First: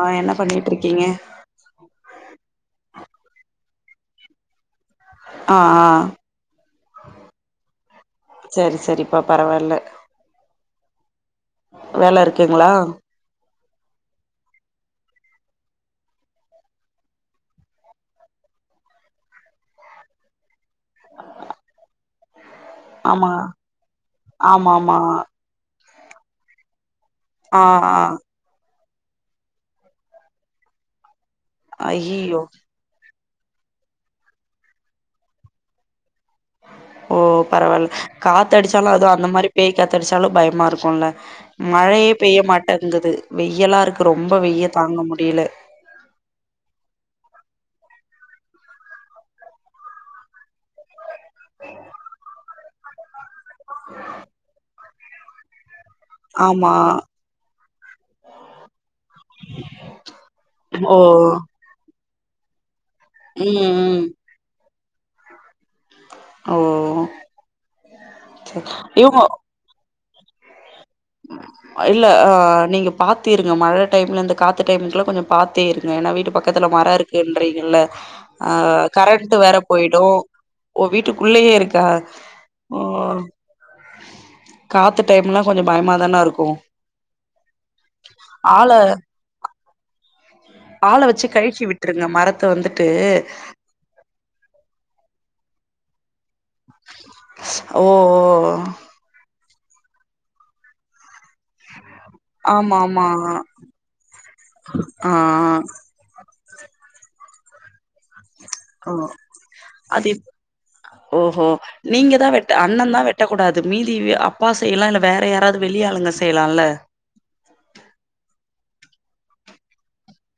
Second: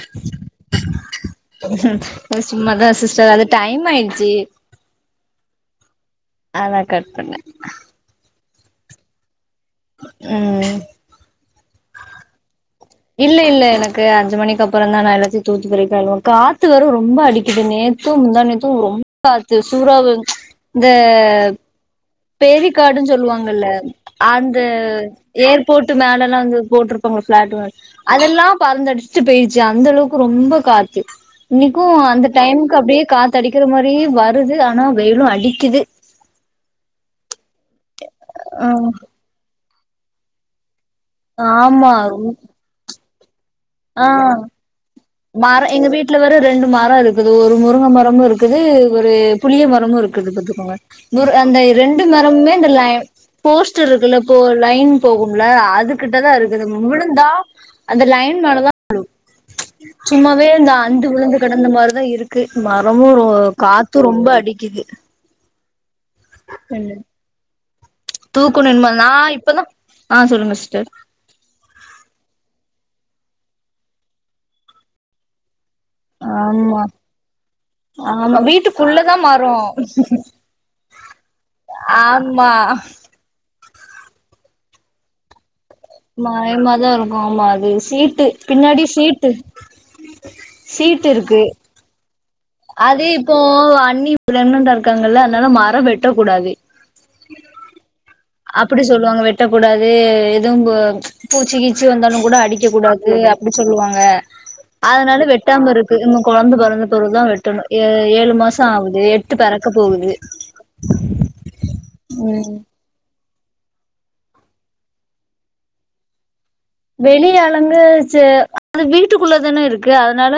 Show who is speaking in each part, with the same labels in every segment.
Speaker 1: ஆ என்ன பண்ணிட்டு இருக்கீங்க
Speaker 2: சும்மாதான் சிஸ்டர் அது டயம் ஆயிச்சி
Speaker 1: ஆ ஆ
Speaker 2: நா தா கட் பண்ண
Speaker 1: செரி செரி இப்போ பரவாயில்ல
Speaker 2: ம்
Speaker 1: வேல இருக்குங்ளா
Speaker 2: இல்ல இல்ல எனக்கு அஞ்சு மணிக்கு அப்பற தா நா எல்லாத்தையு தூத்து பெருக்கி கழுவுனு காத்து வேற ரொம்ப அடிக்கதுங்க நேத்து முந்தா நேத்து ரொம்ப காத்து சூறவு இந்த பேரிக்காடுன்னு
Speaker 1: ஆமா
Speaker 2: சொல்லுவாங்கல்ல அந்த
Speaker 1: ஆமா ஆமா
Speaker 2: ஏர்போர்ட்டு மேலல்லா வந்து போட்ரு ப்பாங்க பிளாட்
Speaker 1: ஆ ஆ
Speaker 2: மாரி அதெல்லா பறந்தடிச்சட்டு போயடுச்சு அந்த அளவுக்கு ரொம்ப காத்து இன்னைக்கு அந்த
Speaker 1: ஐய்யய்யோ
Speaker 2: டைமுக்கு அப்டியே காத்து அடிக்கிற மாரி வருது ஆனா வெயிலு அடிக்குது
Speaker 1: ஓ பரவாயில்ல
Speaker 2: ஆ
Speaker 1: காத்தடிச்சாலு அதோ அந்த மாரி பேய் காத்தடிச்சாலு பயமா இருக்குல
Speaker 2: ஆமா
Speaker 1: மழையே பெய்ய மாட்டேங்குது வெய்யல்லா இருக்கு
Speaker 2: ஆ
Speaker 1: ரொம்ப வெய்ய தாங்க முடில
Speaker 2: மரம் எங்க வீட்ல வேற ரெண்டு மரம் இருக்குது ஒரு முருங்க மரமு இருக்குது ஒரு புளிய மரமு இருக்குது பாத்துக்கோங்க மு அந்த இரண்டு மரமுமே இந்த போஸ்டர் இருக்குல்ல இப்போ லைன் போகும்ல அதுகிட்ட தா இருக்குது
Speaker 1: ஆமா
Speaker 2: ம் விழுந்தா அந்த லைன் மேலதா விழு சும்மாவே இந்த
Speaker 1: ஓ
Speaker 2: அந்து விழுந்த கடந்த மாரிதா இருக் கு மரமு
Speaker 1: ம்
Speaker 2: காத்து
Speaker 1: ம்
Speaker 2: ரொம்ப அடிக்குது
Speaker 1: ஓ
Speaker 2: சொல்லு
Speaker 1: சரி.
Speaker 2: தூக்குனு இன்மே நா
Speaker 1: இவுங்க
Speaker 2: இப்பதா ஆ சொல்லுங்க சிஸ்டர்
Speaker 1: ம் இல்ல நீங்க பாத்து இருங்க மழ டைம்ல இந்த காத்து டைமுக்குல்லா கொஞ்ச பாத்தே இருங்க ஏன்னா வீட் டு பக்கத்துல
Speaker 2: ஆமா
Speaker 1: மர இருக்குன்றீங்கல்ல
Speaker 2: ஆமா
Speaker 1: அ
Speaker 2: வீட்டுக்குள்ளதா
Speaker 1: கரண்ட்
Speaker 2: மரோ
Speaker 1: வேற போயிடு ஓ வீட்டுக்குள்ளயே இருக்கா
Speaker 2: ஆமா
Speaker 1: ஓ காத்து டைம்லா கொஞ்ச பயமா இரு
Speaker 2: பயமாதா இருக்கு ஆமா அது சீட்டு
Speaker 1: ஆள
Speaker 2: பின்னாடி சீட்டு
Speaker 1: ஆள
Speaker 2: சீட்டு
Speaker 1: வச்சு
Speaker 2: இருக்கு
Speaker 1: கழச்சி விட்டுருங்க மரத்த வந்துட்டு
Speaker 2: பிரகனன்டா இருக்காங்கல்ல அதனால மர வெட்டக்கூடாது
Speaker 1: ஓ ஓ
Speaker 2: அப்டி சொல்லுவாங்க வெட்டக்கூடாது எதுவு பூச்சி கீச்சி வந்தாலு கூட அடிக்க
Speaker 1: ஆமா ஆமா
Speaker 2: கூடாது அப்டி சொல்லுவாங்க
Speaker 1: ஆ
Speaker 2: அதனால வெட்டாம்பருக் இவுங்க கொழந்த பெறந்த பெருகு தா வெட்டணு ஏழு மாச
Speaker 1: ஓ அது இப் ஓஹோ நீங்க தா
Speaker 2: ம்
Speaker 1: வெட்ட அண்ணன் தா வெட் டக் கூடாது மீதி அப்பா செய்லா இல்ல வேற யாராவது வெளிய ஆளுங்க செய்லால்ல
Speaker 2: வெளிய ஆளுங்க ச அது வீட்டுக்குள்ளதான இருக்கு அதனால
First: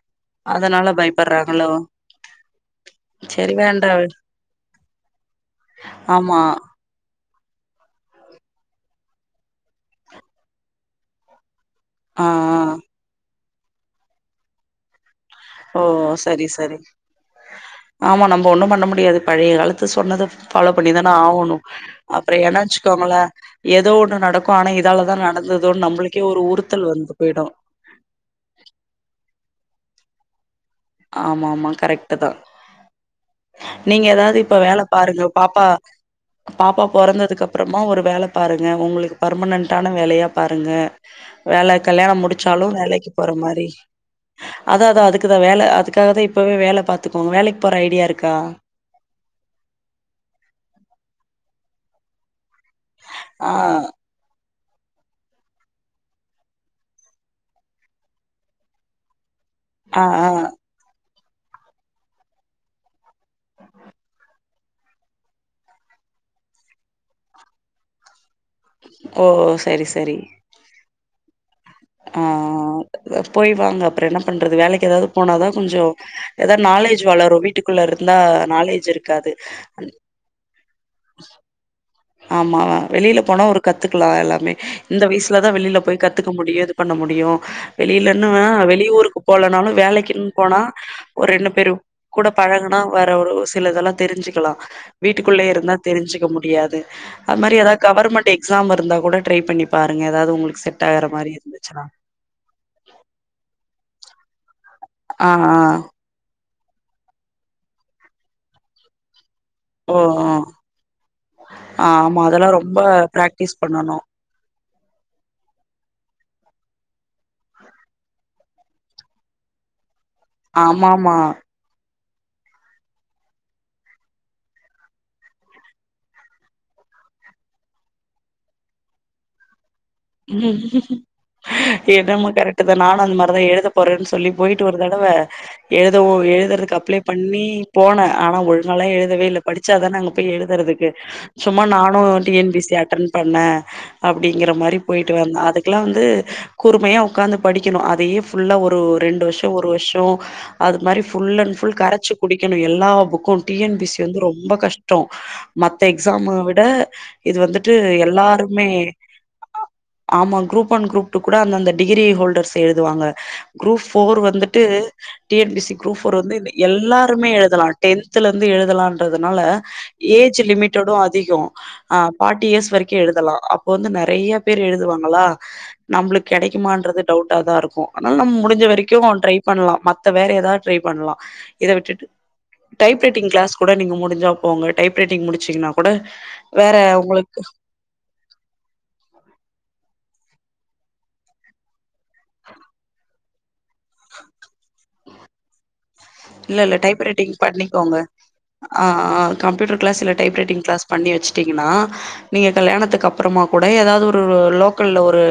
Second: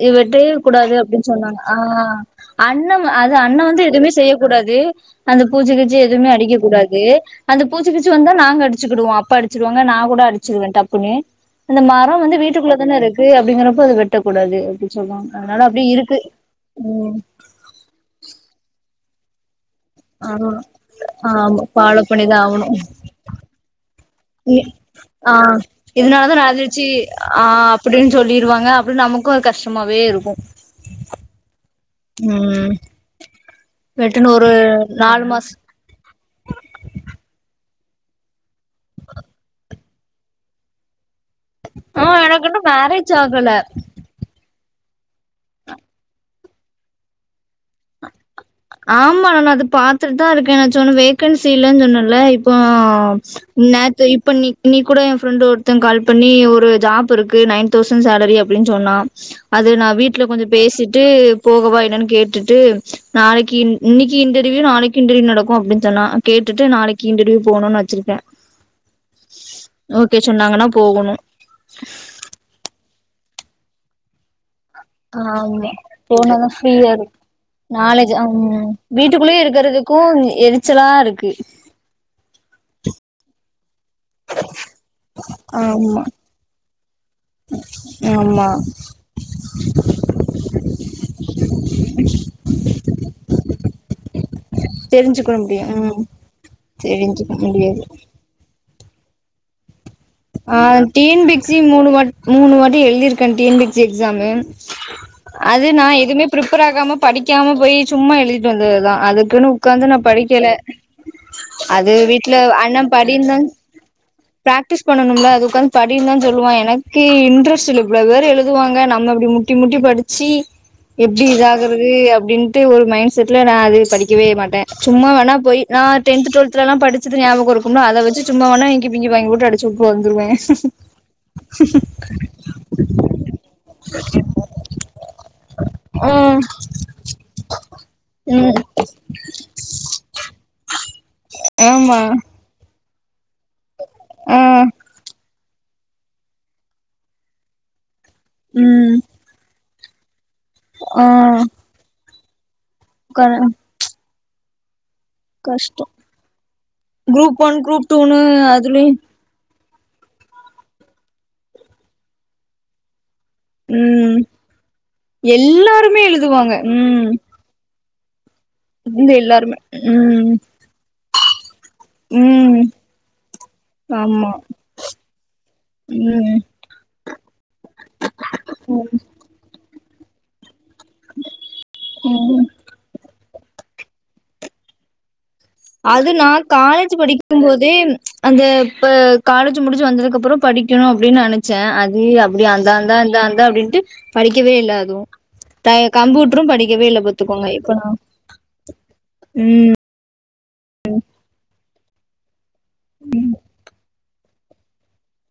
Speaker 2: நீ வெட்டவே
Speaker 1: அதனால
Speaker 2: கூடாது அப்டின்னு சொன்னாங்க
Speaker 1: பயப்பட்றாங்களோ
Speaker 2: ஆ அண்ணம் அது
Speaker 1: சரி
Speaker 2: அண்ணன் வந்து
Speaker 1: வேண்டா
Speaker 2: எதுவுமே செய்ய கூடாது அந்த பூச்சு கீச்சு எதுவுமே
Speaker 1: ஆமா
Speaker 2: அடிக்க கூடாது அந்த பூச்சி கீச்சி வந்தா நாங்க அடிச்சுகீடுவோ அப்பா அடிச்சிடுவாங்க நான் கூட அடிச்சிடுவ டப்புன்னு அந்த மரோ
Speaker 1: ஆ ஆ
Speaker 2: வந்து வீட்டுக்குள்ள தான இருக்கு அப்டிங்கறப்போ அத வெட்டக்கூடாது அப்டினு சொல்வாங் அதனால
Speaker 1: ஓ
Speaker 2: அப்டி இருக்கு
Speaker 1: சரி சரி
Speaker 2: ம்
Speaker 1: ஆமா நம்ம ஒண்ணு பண்ண முடியாது பழைய காலத் து சொன்னது
Speaker 2: ஆமா
Speaker 1: ஃபாலோ பண்ணி தான ஆகணு
Speaker 2: ஆமா ஃபாலோ
Speaker 1: அப்பறோ
Speaker 2: பண்ணிதா
Speaker 1: ஏன்னா
Speaker 2: ஆவணு
Speaker 1: வச்சுக்கோங்கள எதோ ஒண்ணு நடக்கு ஆனா இதாலதா
Speaker 2: ஆ
Speaker 1: நடந்துதோனு நம்பளுக்கே
Speaker 2: இதனாலதா
Speaker 1: ஒரு
Speaker 2: நடந்துருச்சு
Speaker 1: உறுத்தல் வந்து
Speaker 2: ஆ
Speaker 1: போயிடு
Speaker 2: அப்டின்னு சொல்லிருவாங்க அப்ற நமக்கும அது கஷ்டமாவே இருக்கு
Speaker 1: ஆமா ஆமா கரெக்
Speaker 2: ம்
Speaker 1: நீங்க
Speaker 2: வெட்டுன்னு
Speaker 1: எதாது
Speaker 2: ஒரு
Speaker 1: இப்ப வேல பாருங்க
Speaker 2: நாலு மாசம்
Speaker 1: பாப்பா பாப்பா பொறந்ததுக்கப்பறமா ஒரு வேல பாருங்க உங்களுக்கு பர்மனன்ட்டான வேலயா பாருங்க வேல
Speaker 2: ஆ
Speaker 1: கல்யாணோ
Speaker 2: எனக்கு இன்னு
Speaker 1: முடிச்சாலு வேலைக்கி
Speaker 2: மேரேஜ்
Speaker 1: போற
Speaker 2: ஆகல
Speaker 1: மாரி அதாதா அதுக்குதா வேல அதுக்காகதா இப்பவே வேல பாத்துக்கோங்க வேலக்கி போற ஐடியா இருக்கா
Speaker 2: ஆமா நான் அது பாத்துட்டுதா இருக்கேன் நான் சொன்ன வேகன்சி இல்லன்னு சொன்னன்ல்ல இப்போ
Speaker 1: ஆ
Speaker 2: ஓ நேத்து இப்ப நீ இன்னிக்கூட என் ஃப்ரெண்டு ஒருத்தன் கால் பண்ணி ஒரு ஜாப் இருக்கு நைன் தௌசண் சேலரி அப்டின்னு சொன்னான் அது நா
Speaker 1: ஆ
Speaker 2: வீட்ல
Speaker 1: ஆ
Speaker 2: கொஞ்சோ பேசிட்டு போகவா என்னன்னு கேட்டுட்டு நாளக்கி இன்னக்கி இன்டர்வியூ நாளைக்கு இன்டர்வியூ நடக்கு அப்டின் சொன்னா கேட்டுட்டு நாளைக்கி இன்டர்வியூ போகுன்னு வெச்சிருக்க
Speaker 1: ஓ சரி சரி
Speaker 2: நாங்கனா போகணு
Speaker 1: ஆ போய் வாங்க அப்பற என்ன பண்றது வேலக்கி எதாது போனாதா
Speaker 2: ஆமா
Speaker 1: கொஞ்சோ
Speaker 2: போனாதா
Speaker 1: எதா
Speaker 2: ஃப்ரீயா
Speaker 1: நாலேஜூ
Speaker 2: இருக்கு
Speaker 1: வளரு வீட்டுக்குள்ள
Speaker 2: நாலேஜ்
Speaker 1: இருந்தா
Speaker 2: ம்
Speaker 1: நாலே
Speaker 2: வீட்டுக்குள்ளயே இருக்கறதுக்கு எரிச்சலா இருக்கு
Speaker 1: ஆமா வெளில போனா ஒரு கத்துக்கலா எல்லாமே இந்த வயசுலதா வெளில
Speaker 2: ஆமா
Speaker 1: போய் கத்துக்க முடியு இது பண்ண முடியு வெளிலன்னா
Speaker 2: ஆமா
Speaker 1: வெளி ஊருக்கு போலனாலு வேலக்கின்னு போனா ஒரு ரெண்டு பேரு கூட பழகுனா வேற ஒரு சில இதெல்லா தெரிஞ்சுக்கலா
Speaker 2: தெரிஞ்சுக்க
Speaker 1: வீட்டுக்குள்ளயே
Speaker 2: முடியு
Speaker 1: இருந்தா
Speaker 2: ம்
Speaker 1: தெரிஞ்சுக்க முடியாது
Speaker 2: தெரிஞ்சுக்க
Speaker 1: அது மாரி எதா
Speaker 2: முடியாது
Speaker 1: கவர்மெண்ட் எக்ஸாம் இருந்தா கூட ட்ரை பண்ணி பாருங்க எதாது
Speaker 2: ஆ
Speaker 1: உங்களுக்கு
Speaker 2: டி
Speaker 1: செட்டாகற
Speaker 2: என்
Speaker 1: மாரி
Speaker 2: பி சி
Speaker 1: இருந்துச்சுனா
Speaker 2: மூணு வாட் மூணு வாட்டி எழுதிருக்கேன் T N P C exam
Speaker 1: ஆ,
Speaker 2: அது
Speaker 1: ஆ.
Speaker 2: நா எதுமே ப்ரிப்பேர் ஆகாம படிக்காம போயி சும்மா எழுதிட்டு வந்ததுதான் அதுக்குன்னு உக்காந்து
Speaker 1: ஓ
Speaker 2: நா படிக்கல அது
Speaker 1: ஆமா
Speaker 2: வீட்ல
Speaker 1: அதெல்லா ரொம்ப
Speaker 2: அண்ண படிந்தான்
Speaker 1: பிராக்டிஸ் பண்ணணு
Speaker 2: பிராக்டிஸ் பண்ணனுமல்ல அது உக்காந்து படின்தான் சொல்லுவான் எனக்கே இன்ட்ரெஸ்ட்டு இல்ல இவ்ளோ பேரு எழுதுவாங்க நம்ம இப்டி முட்டி முட்டி படி ச்சி
Speaker 1: ஆமா ஆமா
Speaker 2: எப்டி இதா கறது அப்டின்ட்டு ஒரு மைண்ட் செட்ல நா அது படிக்கவே மாட்ட சும்மா வேணா போயி நான் டென்த்து டுவெல்த்தெலல்லா படிச்சது ஞாபகோ இருக்குமல்ல அத வெச்சு சும்மா வேனா இங்கி பிங்கி பாங்கி போட்டு அடு வந்துருவேன்
Speaker 1: ம் என்னமோ கரெட்டுதான் நானு அந்தமாரிதான் எழுதப்போறன்னு சொல்லி போயிட்டு ஒரு தடவ எழுத ஒ எழுதறதுக்கு அப்ளை பண்ணி போன ஆனா
Speaker 2: ம்
Speaker 1: ஒழுங்கால்லா எழுதவே இல்ல படிச்சாதான அங்க போயி எழுதறதுக்கு சும்மா
Speaker 2: ஆமா
Speaker 1: நானு T N P C attend பண்ண
Speaker 2: ஆ
Speaker 1: அப்டிங்கற மாரி வந்த அதுக்கெல்லா வந்து கூறுமையா உக்காந்து படிக்கணு அதயே ஃபுல்லா ஒரு
Speaker 2: ம்
Speaker 1: ரெண்டு வருஷோ ஒரு வருஷோ அது மாரி
Speaker 2: ஆ
Speaker 1: ஃபுல் அண் ஃபுல் கரச்சி குடிக்கணு எல்லா
Speaker 2: க
Speaker 1: book T N P C இது வந்து ரொம்ப கஷ் டோ
Speaker 2: கஷ்டோ
Speaker 1: மத்த எக்ஸாம விட இது
Speaker 2: குரூப் ஒன்
Speaker 1: வந்துட்டு
Speaker 2: குரூப் டூனு
Speaker 1: எல்லாருமே
Speaker 2: அதுலயு
Speaker 1: ஆமா குரூப் ஒன் குரூப் டூ கூட அந்தந்த டிகிரி ஹோல்டர்ஸ் எழுதுவாங்க குரூப் ஃபோர்
Speaker 2: ம்
Speaker 1: வந்துட்டு T N P C group
Speaker 2: எல்லாருமே
Speaker 1: ஃபோர் வந்து இந்த
Speaker 2: எழுதுவாங்க ம்
Speaker 1: எல்லாருமே எழுதலா டென்த்லந்து
Speaker 2: இந்த
Speaker 1: எழுதலான்றதுனால
Speaker 2: எல்லாருமே ம்
Speaker 1: ஏஜ் லிமிட்டடு அதிகோ ஆ ஃபார்ட்டி
Speaker 2: ம்
Speaker 1: இயர்ஸ் வரைக்கு எழுதலா அப்ப வந்து
Speaker 2: ஆமா
Speaker 1: நெறைய பேரு எழுதுவாங்களா நம்மளுக்கு
Speaker 2: ம்
Speaker 1: கெடைக்குமான்றது டவுட்டாதா இருக்கு ஆனாலு நம்ம முடிஞ்ச வரைக்கு ட்ரை பண்லா மத்த வேற எதா ட்ரை பண்லா இத விட்டுட்டு டைப் ரைட்டிங் கிளாஸ் கூட நீங்க முடிஞ்சா போங்க டைப் ரைட்டிங் முடிச்சீங்னா
Speaker 2: அது நா காலேஜூ படிக்கும்போதே அந்த இப்ப காலேஜூ முடிஞ்சு வந்ததுக்கப்பறோ படிக்கணு அப்டினு நனச்ச அது அ அப்டி அந்தாந்தா அந்தா அந்தா அப்டின்ட்டு படிக்கவே இல்ல அதுவு த கம்ப்யூட்டரு
Speaker 1: இல்ல இல்ல
Speaker 2: படிக்கவே
Speaker 1: டைப் ரைட்டிங்
Speaker 2: பாத்துக்கோங்க இப்ப நா
Speaker 1: பண்ணிக்கோங்க ஆ அ
Speaker 2: ம்
Speaker 1: கம்ப்யூட்டர் கிளாஸ் இல்ல டைப் ரைட்டிங் கிளாஸ் பண்ணி வச்சுட்டீங்கன்னா நீங்க கல்யாணத்துக்கு அப்பறமா கூட ஏதாவது ஒரு லோக்கல்ல ஒரு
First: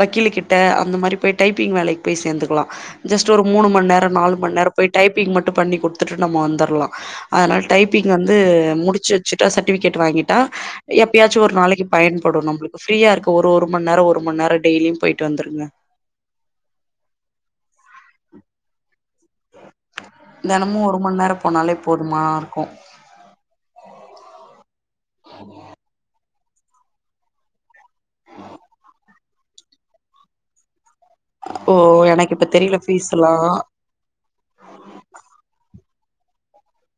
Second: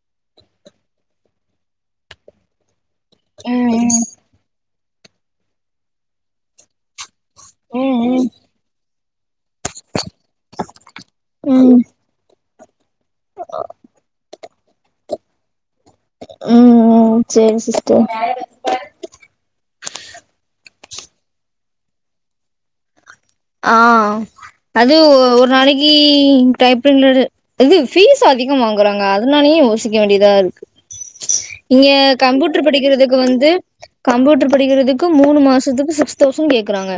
Speaker 1: வக்கீலு கிட்ட அந்த மாரி போய் டைப்பிங் வேலைக்கு போய் சேந்துக்கலா ஜஸ்ட் ஒரு மூணு மண் நேர நாலு மண் நேரோ போய் டைப்பிங் மட்டு பண்ணி குடுத்துட்டு நம்ம வந்துர்லா அதனால டைப்பிங்
Speaker 2: ம்
Speaker 1: வந்து முடிச்சு வச்சுட்டா சர்டிஃபிகேட் வாங்கி ட்டா எப்பயாச்சு ஒரு
Speaker 2: ம்
Speaker 1: நாளைக்கு பயன்படு நம்முளுக்கு ஃப்ரீயா இருக்கு ஒரு ஒரு மண் நேர ஒரு மண் நேரோ டெய்லியு போயிட் ட்டு வந்துருங்க
Speaker 2: ம் ம் சேரி சிஸ்டர்
Speaker 1: தெனமு ஒரு மண் நேர போனாலே போதுமா இருக்கு
Speaker 2: ஆ அது ஒரு நாளைக்கு டைப்பிங்லது இது ஃபீஸ் அதிகம் வாங்குறாங்க அதனாலயே யோசிக்க வேண்டியதா இருக்கு
Speaker 1: ஓ
Speaker 2: இங்க
Speaker 1: எனக்கு இப்ப
Speaker 2: கம்பியூட்டர்
Speaker 1: தெரியல
Speaker 2: படிக்கிறதுக்கு
Speaker 1: ஃபீஸ்ல்லா
Speaker 2: வந்து கம்பியூட்டர் படிக்கிறதுக்கு மூணு மாசத்துக்கு சிக்ஸ் தௌசண்ட் கேக்குறாங்க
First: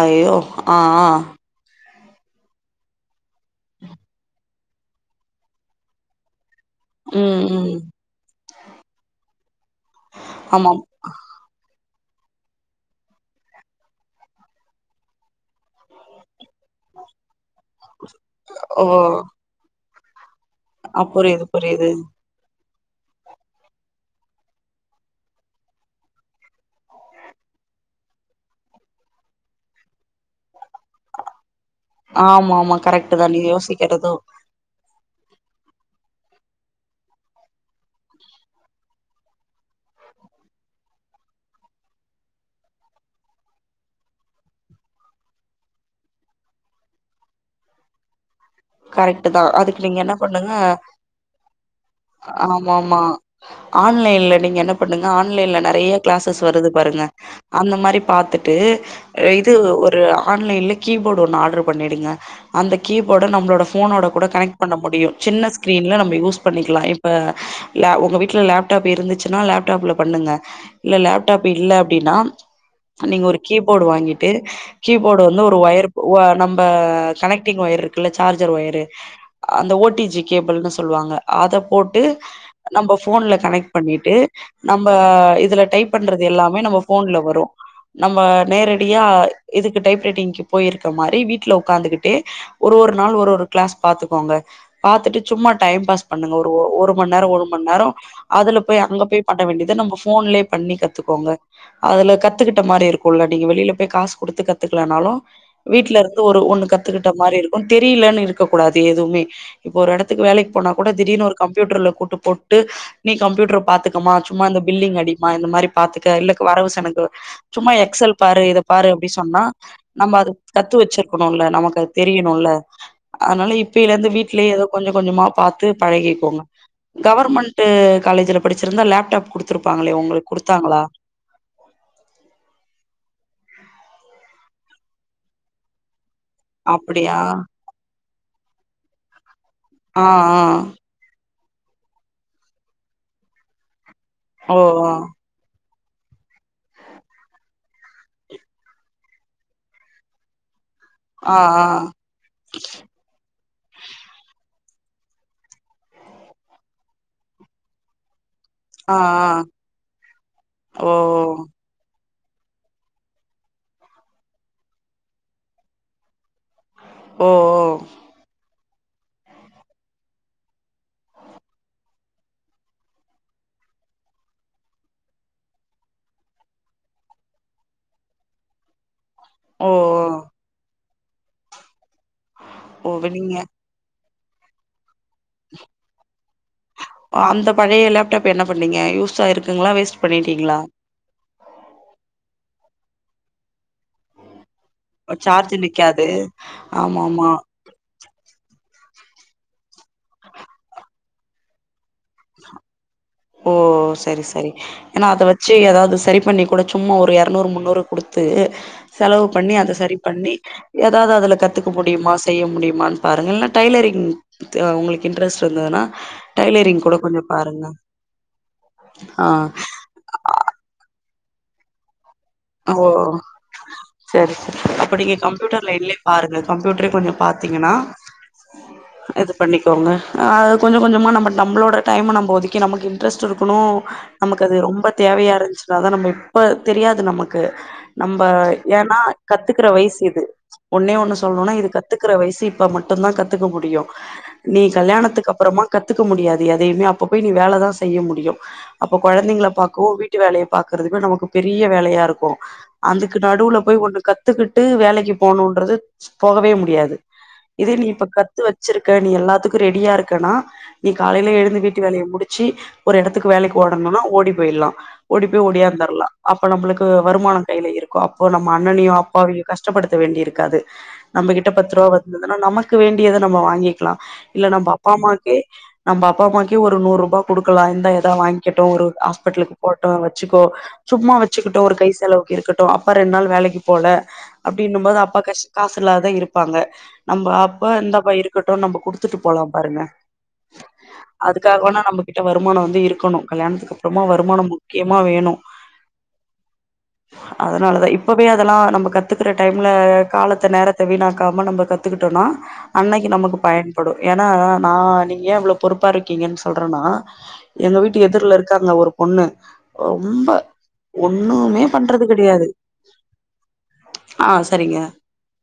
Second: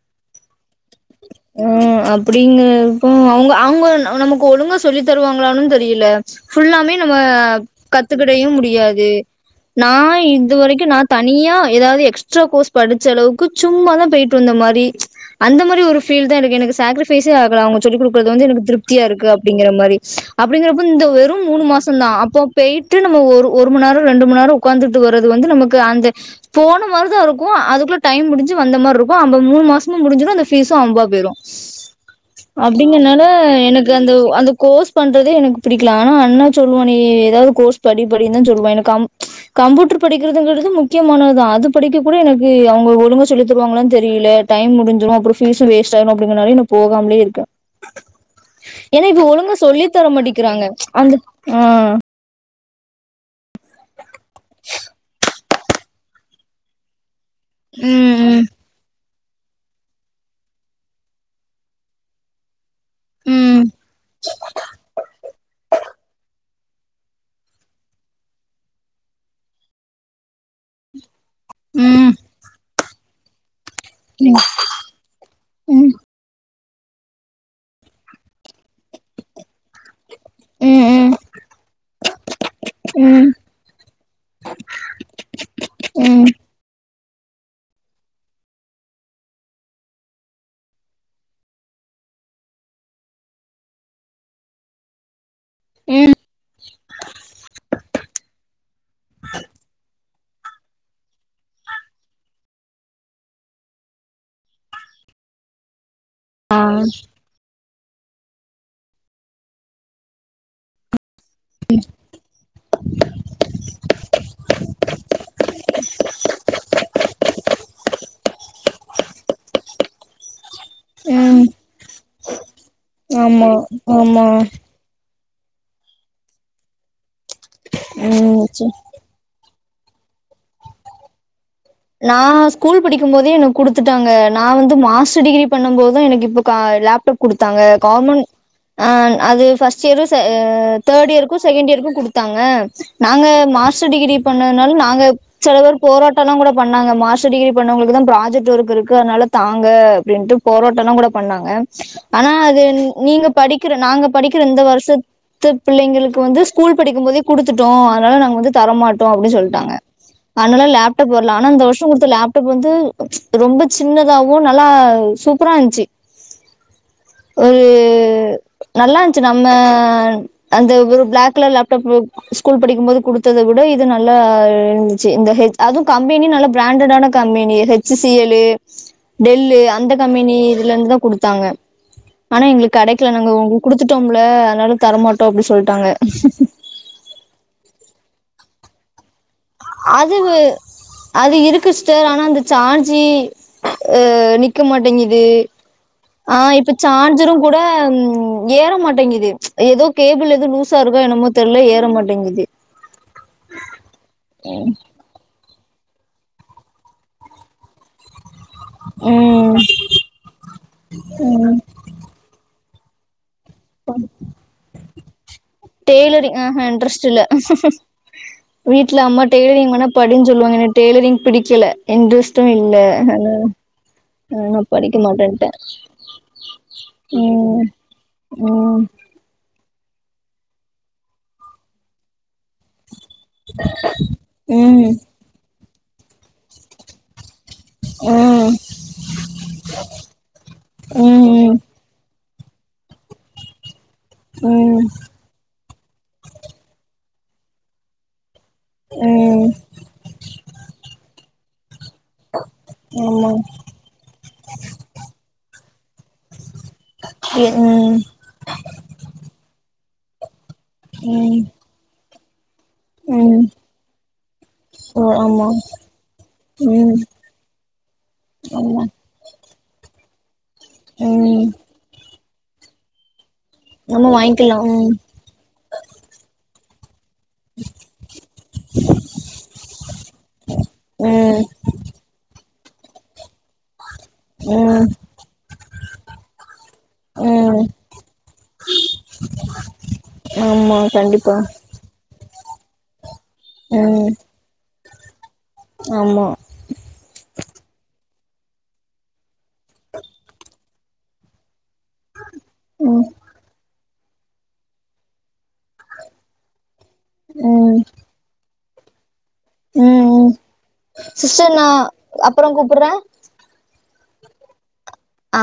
Speaker 1: அய்யோ ஆ அ
Speaker 2: ம் அப்டிங்கறப்போ அவுங்க அவுங்க நமக்கு ஒழுங்கா சொல்லி தருவாங்களானு தெரியல ஃபுல்லாமே நம்ம
Speaker 1: ம் ம்
Speaker 2: கத்துக்கிடயு முடியாது நா இது
Speaker 1: ஆமாம்
Speaker 2: வரைக்கு நா தனியா எதாவது எக்ஸ்ட்ரா கோர்ஸ் படிச்ச அளவுக்கு சும்மாதா போயிட்டு வந்த மாரி அந்த மாரி ஒரு ஃப் ஃபீல் தா எனக்கு எனக்கு சேச்ரிஃபைஸே ஆகல அவுங்க சொல்லி குடுக்குறது வந்து எனக்கு
Speaker 1: ஓ
Speaker 2: திருப்திய இருக்கு அப்டிங்கற மாரி அப்டிங்கறப்ப
Speaker 1: அ
Speaker 2: இந்த வெறும்
Speaker 1: புரியுது
Speaker 2: மூணு
Speaker 1: புரியுது
Speaker 2: மாச தா அப்போ போய்ட்டு நம்ம ஒரு ஒரு மண் நேர ரெண்டு மண் நேர உக்காந்துட்டு வறது வந்து நமக்கு அந்த போன மாரி தா இருக்கு அதுகுள்ள டைம் முடிஞ்சி வந்த மாரி இருக்கு அந்த மூணு மாசமு முடிஞ்சிடு அந்த ஃபீஸ் து அம்பா போயிரு
Speaker 1: ஆமா ஆமா கரெக்ட்
Speaker 2: அப்டிங்கறனால
Speaker 1: தா நீங்க
Speaker 2: எனக்கு அந்த
Speaker 1: யோசிக்கிறது
Speaker 2: அந்த கோஸ் பண்றதே எனக்கு புடிக்கல ஆனா அண்ணா சொல்லுவா நீ எதாவது கோர்ஸ் படி படினு தா சொல்லுவா எனக்கு அம் கம்பியூட்டர் படிக்கிறதுங்குறது முக்கியமானதுதா அது படிக்க கூட எனக்கு அவுங்க ஒழுங்கா சொல்லி தருவாங்களானு தெரியல டைம் முடிஞ்சிடு அப்புற ஃபீஸு வேஸ்ட் ஆயிடு அப்டிங்கனாலயே நா போகாமலே இருக்கே ஏன்னா இப்ப
Speaker 1: கரெக்ட் தா
Speaker 2: ஒழுங்க சொல்லி
Speaker 1: அதுக்கு நீங்க
Speaker 2: தர
Speaker 1: என்ன பண்ணுங்க
Speaker 2: மாட்டக்கிறாங்க அந்த ஆ
Speaker 1: ஆமா ஆமா ஆன்லைன்ல நீங்க என்ன பண்ணுங்க ஆன்லைன்ல நெறைய கிளாசஸ் வருது பாருங்க அந்த மாரி
Speaker 2: ம்
Speaker 1: பாத்துட்டு இது ஒரு ஆன்லைன்ல கீபோர்டு ஒண்ணு ஆர்டர் பண்ணிடுங்க அந்த கீபோர்ட்
Speaker 2: ம்
Speaker 1: ஃபோனோட கூட கனெக்ட் பண்ண முடியு சின்ன ஸ்கிரீன்ல நம் யூஸ் பண்ணிக்கலா இப்ப உங்க வீட்டுல லேப்டாப் இருந்துச்சுன்னா லேப்டாப்ல பண்ணுங்க இல்ல லேப் டாப் இல்ல
Speaker 2: ம்
Speaker 1: அப்டின்னா நீங்க ஒரு கீப்போர்டு வாங்கிட்டு கீபோர்ட வந்து ஒரு ஒயர்
Speaker 2: ம்
Speaker 1: ஒ நம்ப கனெக்டிங் ஒயர் இருக்குல்ல சி சார்ஜர் ஒயரு அந்த ஓ டி ஜி கேபிள்ன்னு
Speaker 2: ம் ம்
Speaker 1: சொல்லுவாங்க அத போட்டு நம்ம
Speaker 2: ம்
Speaker 1: ஃபோன்ல கனெக்ட் பண்ணிட்டு நம்ம இதுல டைப் பண்றது
Speaker 2: ம்
Speaker 1: எல்லாமே நம்ம ஃபோன்ல வரு நம்ம நேரடியா இதுக்கு டைப் ரைட்டிங்க்கு போயிருக்க மாரி வீட்டுல உக்காந்துகிட்டே ஒரு ஒரு நாள் ஒரு ஒரு கிளாஸ் பாத்துக்கோங்க பாத்துட்டு சும்மா டைம் பாஸ்
Speaker 2: ம்
Speaker 1: பண்ணுங்க ஒரு ஒரு மண் நேரோ ஒரு மண் நேரோ அதுல போய் அங்க போய் பண்ண வேண்டியது நம்ம ஃபோன்லயே பண்ணி கத்துக்கோங்க அதுல கத்துக்கிட்ட மாரி இருக்குல்ல நீங்க வெளில போய் காசு குடுத்து கத்துக்கலேனாலு வீட்ல இருந்து ஒரு ஒண்ணு கத்துக்கிட்ட மாரி இருக்கு தெரியலன்னு இருக்க கூடாது எதுவுமே இப்போ ஒரு எடத் துக்கு வேலைக்கு போனா கூட திடீர்னு ஒரு கம்யூட்டர்ல கூட்டு போட்டு நீ கம்பியூட்டர் பாத்துக்கமா சும்மா இந்த பில்லிங் அடிமா இந்த மாரி பாத்துக்க இல்லக்கு வரவு செனக்கு சும்மா எக்சல் பாரு இத பாரு அப்டி சொன்னா நம்ம அது கத்து
Speaker 2: ம்
Speaker 1: வெச்சிருக்கணுல நமக்கு அது தெரியணுல்ல
Speaker 2: ஆமா
Speaker 1: அதனால இப்பைல இருந்து
Speaker 2: ஆமா
Speaker 1: வீட்லயே ஏதோ கொஞ்சம் கொஞ்சமா பாத்து பழகிக்கோங்க கவர்மெண்ட் காலேஜ்ல
Speaker 2: ம் ச
Speaker 1: படிச்சிருந்தா லேப்டாப் கொடுத்து திருப்பாங்களே உங்களுக்கு கொடுத்தாங்களா
Speaker 2: நான் ஸ்கூல் படிக்கும் போதே எனக்கு குடுத்துட்டாங்க நான் வந்து மாஸ்டர் டிகிரி பண்ணும் போது எனக்கு இப்ப லேப்டாப்
Speaker 1: அப்டியா
Speaker 2: கொடுத்தாங்க கவர்மெண்ட் அது பர்ஸ்ட்
Speaker 1: ஆ
Speaker 2: இயர்
Speaker 1: ஆ
Speaker 2: தேர்ட் இயருக்கும் செகண்ட் இயருக்கும் குடுத்தாங்க நாங்க மாஸ்டர் டிகிரி
Speaker 1: ஓ
Speaker 2: பண்ணதுனால
Speaker 1: ஓ
Speaker 2: நாங்க செல பேர் போராட்டம் எல்லாம் கூட பண்ணாங்க மாஸ்டர் டிகிரி பண்ணவங்களுக்கு தான் ப்ராஜெக்ட் ஒர்க் இருக்கு அதனால தாங்க அப்டின்ட்டு போராட்டம்ல கூட
Speaker 1: ஆ
Speaker 2: பண்ணாங்க
Speaker 1: ஆ
Speaker 2: ஆனா அது நீங்க படிக்கிற நாங்க படிக்கிற இந்த வருஷத் து பிள்ளைங்களுக்கு வந்து ஸ்கூல் படிக்கும் போதே குடுத்துட்டோம் அதனால நாங்க வந்து
Speaker 1: ஆ ஆ
Speaker 2: தரமாட்டோம் அப்டி சொல்டாங்க அதனால
Speaker 1: ஓ
Speaker 2: லேப்டாப் வரல ஆனா இந்த வருஷம் குடுத்த லேப்டாப் வந்து ரொம்ப சின்னதாவும் நல்லா சூப்பரா இருன்ச்சு
Speaker 1: உஹ
Speaker 2: ஒரு நல்லா இருந்ச்சு நம்ம அந்த ஒரு பிளாக் கலர் லேப்டாப் ஸ்கூல் படிக்கும் போது குடுத்தத விட இது நல்லா இருந்துச்சு இந்த அதுவும் கம்பெனி நல்ல பிராண்டடான company H C L Dell
Speaker 1: ஓ ஓ
Speaker 2: அந்த கம்பெனி இதுல இருந்துதான் குடுத்தாங்க ஆனா எங்களுக்கு
Speaker 1: ஓ ஓ
Speaker 2: கடைக்கல நாங்க
Speaker 1: நீங்க
Speaker 2: உங்களுக்கு குடுத்துட்டோம்ல அதனால தரமாட்டோம் அப்டி சொல்டாங்க
Speaker 1: அந்த பழைய லேப்டாப் என்ன பண்ணீங்க யூஸ் ஆ இருக்
Speaker 2: அதுவு அது இருக்கு சிஸ்டர் ஆனா அந்த சார்ஜி நிக் க்க மாட்டேங்குது
Speaker 1: சார்ஜ் நிக்காது
Speaker 2: ஆ இப்ப
Speaker 1: ஆமா ஆமா
Speaker 2: சார்ஜரும் கூட ஏறமாட்டேங்குது ஏதோ கேபிள் ஏதோ லூஸா இருக்கோ என்னமோ தெரில ஏற மாட்டேங்குது
Speaker 1: ஓ செரி செரி ஏன்னா அத வச்சு ஏதாவது சரி பண்ணி கூட சும்மா ஒரு எருநூறு முந்நூறு கொடுத்து செலவு பண்ணி
Speaker 2: ம்
Speaker 1: அத சரி பண்ணி ஏதாவது அதுல கத்துக்க முடியுமா செய்ய முடியுமனு பாருங்க இல்ல டைலரிங் உங்களுக்கு இன்ட்ரெஸ்ட் இருந்துன்னா
Speaker 2: டெய்லரிங் ஆஹா
Speaker 1: டைலரிங் கூட கொஞ்சம் பாருங்க
Speaker 2: வீட்டுல அம்மா டெ்ரிங் வேண்ணா படின்னு
Speaker 1: ஆ
Speaker 2: சொல்லுவாங்க என டெ்ரிங் பிடிக்கல இன்டஸ்டும் இல்ல அனா
Speaker 1: செரி அப்ப நீங்க கம்ப்யூட்டர் லைன்லே பாருங்க கம்ப்யூட்டரே கொஞ்சம்
Speaker 2: ம்
Speaker 1: பாத்தீங்கன்னா
Speaker 2: ம்
Speaker 1: இது பண்ணிக்கோங்க அது கொஞ்சம் கொஞ்சமா நம்ம நம்மளோட டைம் நம்ம ஒதுக்கி நமக்கு இன்ட்ரெஸ்ட் இருக்கணு நமக்கு அது ரொம்ப
Speaker 2: ம்
Speaker 1: தேவையா இருந்துச்சுனாதான் நம்ம இப்ப தெரியாது நமக்கு நம்ப
Speaker 2: ம்
Speaker 1: ஏன்னா கத்துக்கற வயசு இது ஒன்னே ஒண்ணு
Speaker 2: ம்
Speaker 1: சொல்லணும்னா
Speaker 2: ம்
Speaker 1: இது கத்து கத்துக்கிற வயசு இப்ப மட்டும் தான் கத்துக்க முடியும் நீ
Speaker 2: ம்
Speaker 1: கல்யாணத்துக்கு அப்பறமா கத்துக்க முடியாது எதையுமே அப்ப போய் நீ வேலைதான் செய்ய முடியும் அப்ப
Speaker 2: ம்
Speaker 1: குழந்தைங்களை பாக்கவும் வீட் டு‌ வேலையை பக்கிறதுக்கு நமக்கு பெரிய வேலையா அதுக்கு
Speaker 2: ஆமா
Speaker 1: நடுவுல போய் ஒண்ணு கத்துக்கிட்டு வேலைக்கு போணும்ன்றது போகவே முடியாது
Speaker 2: எ ம்
Speaker 1: த்து வச்சிருக்க நீ எல்லாத்துக்கு ரெடியா இருக்கனா நீ காலைல
Speaker 2: ம்
Speaker 1: எழுந்து வீட்டு வேலய முடிச்சி ஒரு எடத்துக்கு
Speaker 2: ம்
Speaker 1: வேலைக்கு ஓடனுனா ஓடி போயிர்லா
Speaker 2: ஓ
Speaker 1: ஓடி போய்
Speaker 2: ஆமா
Speaker 1: ஒடியாந்தர்லா அப்ப நம்ளுக்
Speaker 2: ம்
Speaker 1: வருமானோ கைல இருக்கு அப்போ நம்ம
Speaker 2: ஆமா
Speaker 1: அண்ணனயோ அப்பாவயோ கஷ்டப்படுத்த வேண்டி இருக்காது நம்ப
Speaker 2: ம்
Speaker 1: கிட்ட பத்துருவா வந்ததுன்னா நமக்கு வேண்டியத நம்ம வாங்கிக்லா
Speaker 2: நம்ம
Speaker 1: இல்ல
Speaker 2: வாங்கிக்கலா
Speaker 1: நம்ப அப்பா
Speaker 2: ம்
Speaker 1: அம்மா க்கே நம்ப அப்பா அம்மாக்கே ஒரு நூறுருபா குடுக்கலா இந்தா எதா வாய்ன்க்கட்டு ஒரு ஆஸ்பட்லுக்கு போட்டு வச்சுக்கோ சும்மா
Speaker 2: ம்
Speaker 1: வச்சுக்க கை செலவுக்கு இருக்கட்டு அப்பா ரெண் நாள் வேலைக்கு போல
Speaker 2: ம்
Speaker 1: அப்டின்னம் போது அப்பா கஷ் காசு இல்லாதா இருப்பாங்க நம்ப
Speaker 2: ம்
Speaker 1: அப்பா இந்தப்பா இருக்கட்டு நம்ப குடுத்துட்டு போலா பாருங்க
Speaker 2: ஆமா கண்டிப்பா
Speaker 1: அதுக்காக வேணா நம்ம கிட்ட வருமானொ வந்து இருக்கனு கல்யாணத்துக்கப்றமா
Speaker 2: ம்
Speaker 1: வருமானம் முக்கியமா வேணு
Speaker 2: ஆமா
Speaker 1: அதனாலதா இப்பவே அதல்லா நம்ம கத்துக்ற டைம்ல காலத்த நேரத்த வீணாக்காம நம்ப க த்துக்கிட்டோனா
Speaker 2: ம்
Speaker 1: அன்னக்கி நமக்கு பயன் படு ஏனா நா நீங்க ஏ இவ்ளோ பொறுப்பாருக்கீங்கன் சொல்றேன்னா எங்க
Speaker 2: ம் ம்
Speaker 1: வீட்டு எதிர்லருக்காங்க ஒரு பொண்ணு
Speaker 2: ம்
Speaker 1: ரொம்ப
Speaker 2: சிஸ்டர்
Speaker 1: ஒண்ணுமே
Speaker 2: நா
Speaker 1: பண்றது
Speaker 2: அப்புறோ
Speaker 1: கெடயாது
Speaker 2: கூப்புட்றே
Speaker 1: ஆ செரிங்க
Speaker 2: ஆ